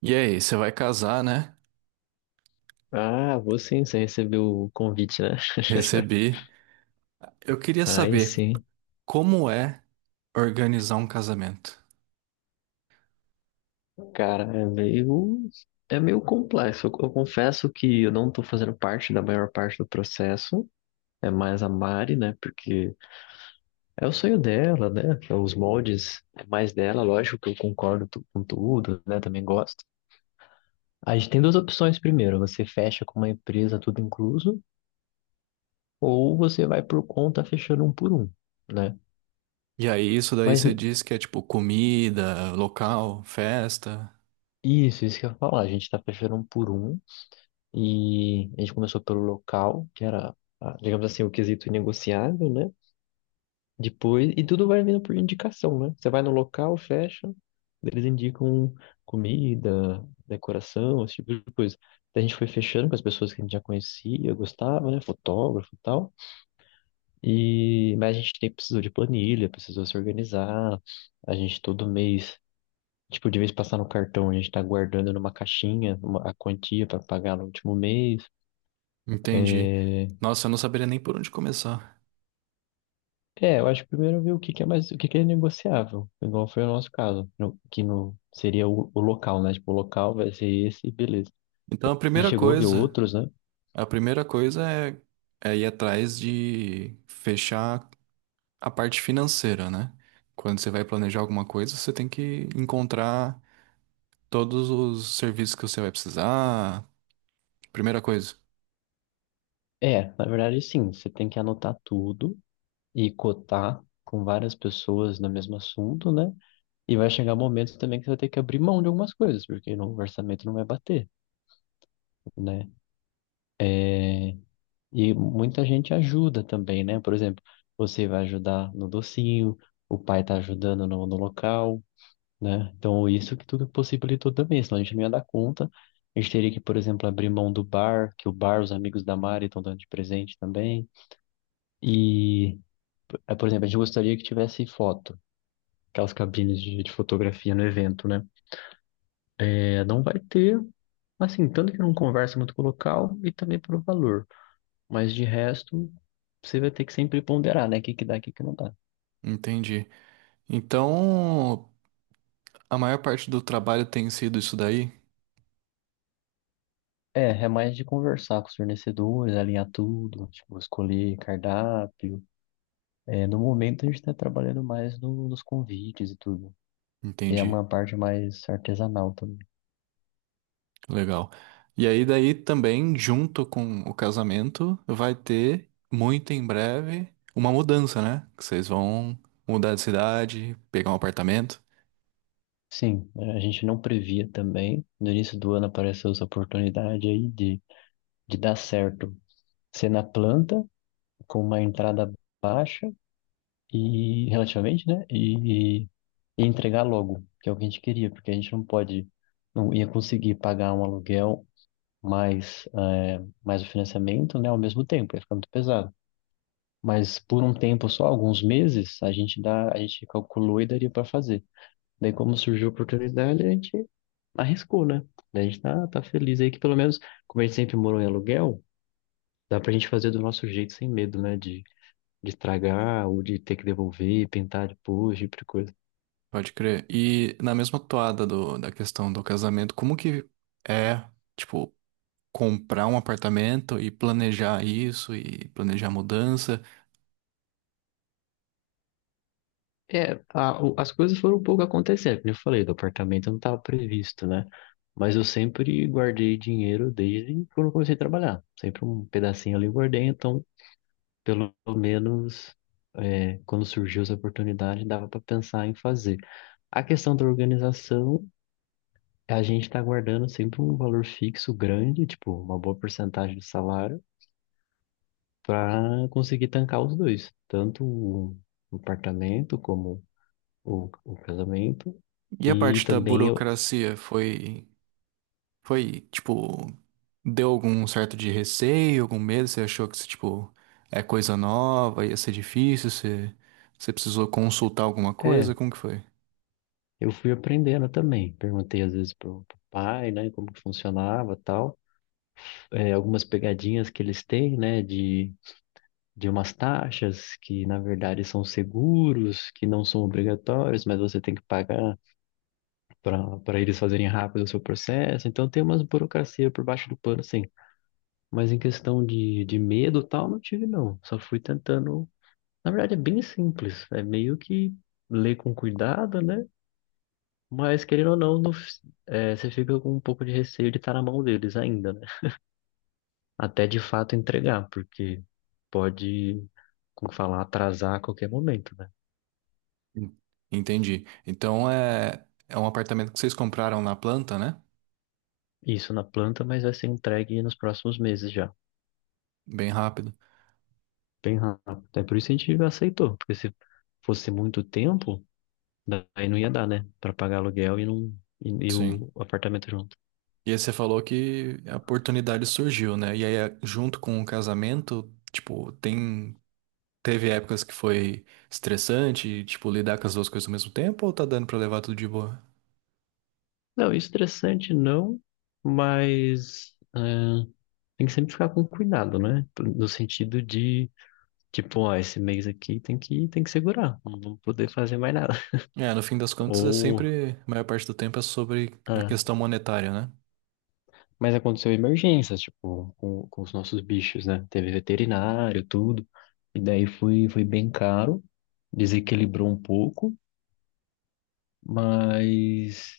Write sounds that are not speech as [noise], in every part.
E aí, você vai casar, né? Ah, vou sim, você recebeu o convite, né? [laughs] Recebi. Eu queria Aí saber sim. como é organizar um casamento. Cara, é meio complexo. Eu confesso que eu não tô fazendo parte da maior parte do processo. É mais a Mari, né? Porque é o sonho dela, né? É. Os moldes é mais dela, lógico que eu com tudo, né? Também gosto. A gente tem duas opções primeiro. Você fecha com uma empresa, tudo incluso, ou você vai por conta fechando um por um, né? E aí, isso daí Mas você diz que é tipo comida, local, festa. isso que eu ia falar. A gente tá fechando um por um. E a gente começou pelo local, que era, ah, digamos assim, o quesito inegociável, né? Depois, e tudo vai vindo por indicação, né? Você vai no local, fecha, eles indicam comida, decoração, esse tipo de coisa. Daí a gente foi fechando com as pessoas que a gente já conhecia, gostava, né? Fotógrafo e tal. E, mas a gente precisou de planilha, precisou se organizar. A gente todo mês, tipo, de vez passar no cartão, a gente tá guardando numa caixinha a quantia para pagar no último mês. Entendi. É. Nossa, eu não saberia nem por onde começar. É, eu acho que primeiro ver o que é mais, o que é negociável, igual foi o nosso caso, no- que no, seria o local, né? Tipo, o local vai ser esse, beleza. Então, E chegou a ver outros, né? a primeira coisa é, é ir atrás de fechar a parte financeira, né? Quando você vai planejar alguma coisa, você tem que encontrar todos os serviços que você vai precisar. Primeira coisa, É, na verdade, sim, você tem que anotar tudo e cotar com várias pessoas no mesmo assunto, né? E vai chegar momentos também que você vai ter que abrir mão de algumas coisas, porque no orçamento não vai bater, né? E muita gente ajuda também, né? Por exemplo, você vai ajudar no docinho, o pai tá ajudando no local. Né? Então, isso que tudo possibilitou também, senão a gente não ia dar conta. A gente teria que, por exemplo, abrir mão do bar, que o bar, os amigos da Mari estão dando de presente também. E, por exemplo, a gente gostaria que tivesse foto, aquelas cabines de fotografia no evento, né? Não vai ter, assim, tanto que não conversa muito com o local e também pelo valor. Mas de resto, você vai ter que sempre ponderar, né? O que dá, o que não dá. entendi. Então, a maior parte do trabalho tem sido isso daí? É, é mais de conversar com os fornecedores, alinhar tudo, tipo, escolher cardápio. É, no momento a gente está trabalhando mais nos convites e tudo, que é Entendi. uma parte mais artesanal também. Legal. E aí, daí também, junto com o casamento, vai ter muito em breve uma mudança, né? Que vocês vão mudar de cidade, pegar um apartamento. Sim, a gente não previa também. No início do ano apareceu essa oportunidade aí de dar certo ser na planta, com uma entrada baixa e relativamente, né? E entregar logo, que é o que a gente queria, porque a gente não ia conseguir pagar um aluguel mais, mais o financiamento, né? Ao mesmo tempo, ia ficar muito pesado. Mas por um tempo só, alguns meses, a gente calculou e daria para fazer. Daí, como surgiu a oportunidade, a gente arriscou, né? Daí a gente tá feliz aí que pelo menos, como a gente sempre morou em aluguel, dá pra gente fazer do nosso jeito sem medo, né? De estragar ou de ter que devolver, pintar depois, tipo de coisa. Pode crer. E na mesma toada da questão do casamento, como que é, tipo, comprar um apartamento e planejar isso e planejar a mudança? É, as coisas foram um pouco acontecendo, como eu falei, do apartamento não estava previsto, né? Mas eu sempre guardei dinheiro desde quando eu comecei a trabalhar. Sempre um pedacinho ali eu guardei, então pelo menos é, quando surgiu essa oportunidade, dava para pensar em fazer. A questão da organização, a gente está guardando sempre um valor fixo grande, tipo, uma boa porcentagem do salário, para conseguir tancar os dois, tanto o apartamento como o casamento. E a E parte da também eu, burocracia tipo, deu algum certo de receio, algum medo? Você achou que, tipo, é coisa nova, ia ser difícil? Você precisou consultar alguma coisa? é, Como que foi? eu fui aprendendo também. Perguntei às vezes pro pai, né, como que funcionava, tal. É, algumas pegadinhas que eles têm, né, de umas taxas que, na verdade, são seguros, que não são obrigatórios, mas você tem que pagar para eles fazerem rápido o seu processo. Então, tem umas burocracia por baixo do pano, sim. Mas em questão de medo e tal, não tive, não. Só fui tentando. Na verdade, é bem simples. É meio que ler com cuidado, né? Mas, querendo ou não, é, você fica com um pouco de receio de estar na mão deles ainda, né? Até de fato entregar, porque pode, como falar, atrasar a qualquer momento. Né? En- Entendi. Então é, é um apartamento que vocês compraram na planta, né? Isso na planta, mas vai ser entregue nos próximos meses já. Bem rápido. Bem rápido. É por isso que a gente aceitou, porque se fosse muito tempo, daí não ia dar, né? Para pagar aluguel e, não, e Sim. o apartamento junto. E aí você falou que a oportunidade surgiu, né? E aí, junto com o casamento, tipo, tem, teve épocas que foi estressante, tipo, lidar com as duas coisas ao mesmo tempo, ou tá dando pra levar tudo de boa? Não, estressante não, mas é, tem que sempre ficar com cuidado, né? No sentido de, tipo, ó, esse mês aqui tem que segurar, não vamos poder fazer mais nada. É, no fim das [laughs] contas, é Ou. sempre, a maior parte do tempo é sobre a questão ah, monetária, né? Mas aconteceu emergências, tipo, com os nossos bichos, né? Teve veterinário, tudo. E daí foi, foi bem caro, desequilibrou um pouco, mas,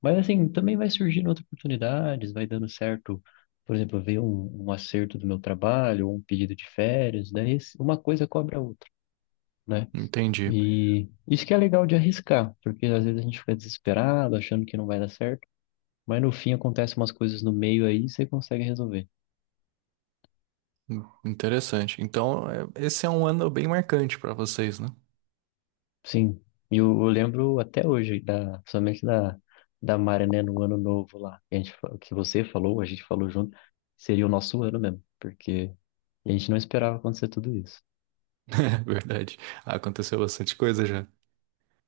mas assim, também vai surgindo outras oportunidades, vai dando certo. Por exemplo, veio um, um acerto do meu trabalho, ou um pedido de férias, uma coisa cobra a outra, né? Entendi. E isso que é legal de arriscar, porque às vezes a gente fica desesperado, achando que não vai dar certo, mas no fim acontecem umas coisas no meio aí e você consegue resolver. Interessante. Então, esse é um ano bem marcante pra vocês, né? Sim, e eu lembro até hoje, principalmente da Mari, né, no ano novo lá, que, que você falou, a gente falou junto, seria o nosso ano mesmo, porque a gente não esperava acontecer tudo isso. [laughs] Verdade. Aconteceu bastante coisa já.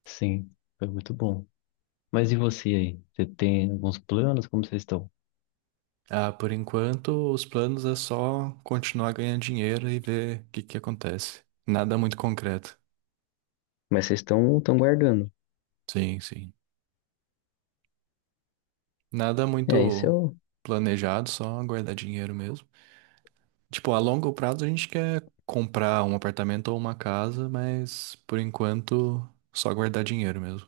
Sim, foi muito bom. Mas e você aí? Você tem alguns planos? Como vocês estão? Ah, por enquanto, os planos é só continuar ganhando dinheiro e ver o que que acontece. Nada muito concreto. Mas vocês estão guardando. Sim, sim. Nada É, isso é muito o. planejado, só guardar dinheiro mesmo. Tipo, a longo prazo a gente quer comprar um apartamento ou uma casa, mas por enquanto só guardar dinheiro mesmo.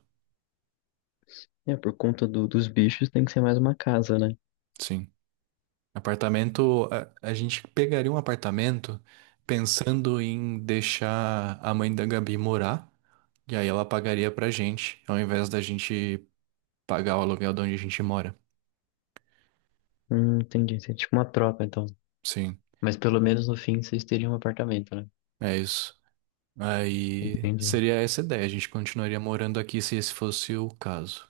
É, por conta dos bichos tem que ser mais uma casa, né? Sim. Apartamento, a gente pegaria um apartamento pensando em deixar a mãe da Gabi morar. E aí ela pagaria pra gente, ao invés da gente pagar o aluguel de onde a gente mora. Entendi. Isso é tipo uma troca, então. Sim, Mas pelo menos no fim vocês teriam um apartamento, né? é isso. Aí Entendi. seria essa a ideia, a gente continuaria morando aqui se esse fosse o caso.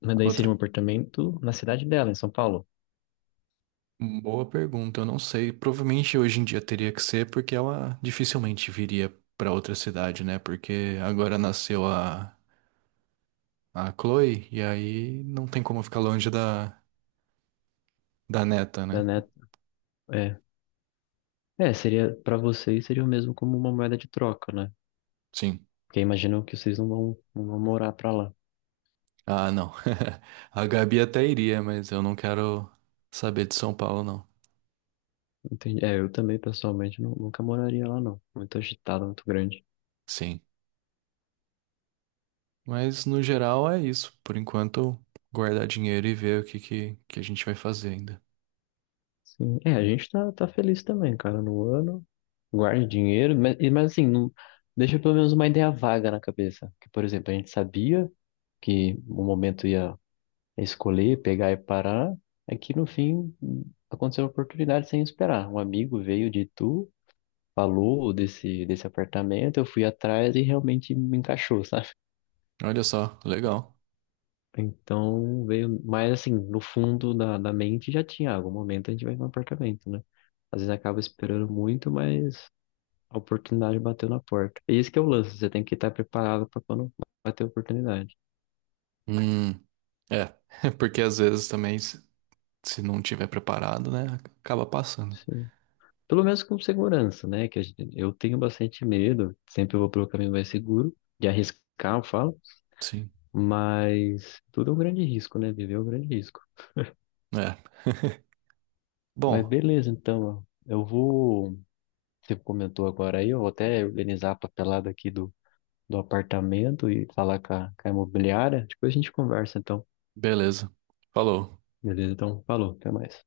Mas daí seria Outra um apartamento na cidade dela, em São Paulo. boa pergunta, eu não sei. Provavelmente hoje em dia teria que ser porque ela dificilmente viria pra outra cidade, né? Porque agora nasceu a Chloe e aí não tem como ficar longe da neta, Da né? Net... É, é, seria para vocês seria o mesmo como uma moeda de troca, né? Sim. Porque imaginam que vocês não vão morar pra lá. Ah, não. [laughs] A Gabi até iria, mas eu não quero saber de São Paulo, não. Entendi. É, eu também nunca moraria lá, não. Muito agitado, muito grande. Sim. Mas no geral é isso. Por enquanto, guardar dinheiro e ver o que a gente vai fazer ainda. Sim. É, a gente tá feliz também, cara, no ano. Guarde dinheiro, mas assim, não, deixa pelo menos uma ideia vaga na cabeça. Que, por exemplo, a gente sabia que o momento ia escolher, pegar e parar, é que no fim aconteceu uma oportunidade sem esperar. Um amigo veio de Itu, falou desse apartamento, eu fui atrás e realmente me encaixou, [laughs] sabe? Olha só, legal. Então veio, mas assim, no fundo da mente já tinha, ah, algum momento a gente vai no apartamento, né? Às vezes acaba esperando muito, mas a oportunidade bateu na porta. E esse que é o lance, você tem que estar preparado para quando bater a oportunidade. Hum, é. [laughs] Porque às vezes também, se não tiver preparado, né, acaba passando. Sim. Pelo menos com segurança, né? Que eu tenho bastante medo, sempre eu vou pelo caminho mais seguro, de arriscar, eu falo, Sim, mas tudo é um grande risco, né? Viver é um grande risco. é. [laughs] Mas Bom, beleza, então, ó, eu vou. Você comentou agora aí, eu vou até organizar a papelada aqui do apartamento e falar com a imobiliária. Depois a gente conversa, então. beleza. Falou. Beleza, então, falou, até mais.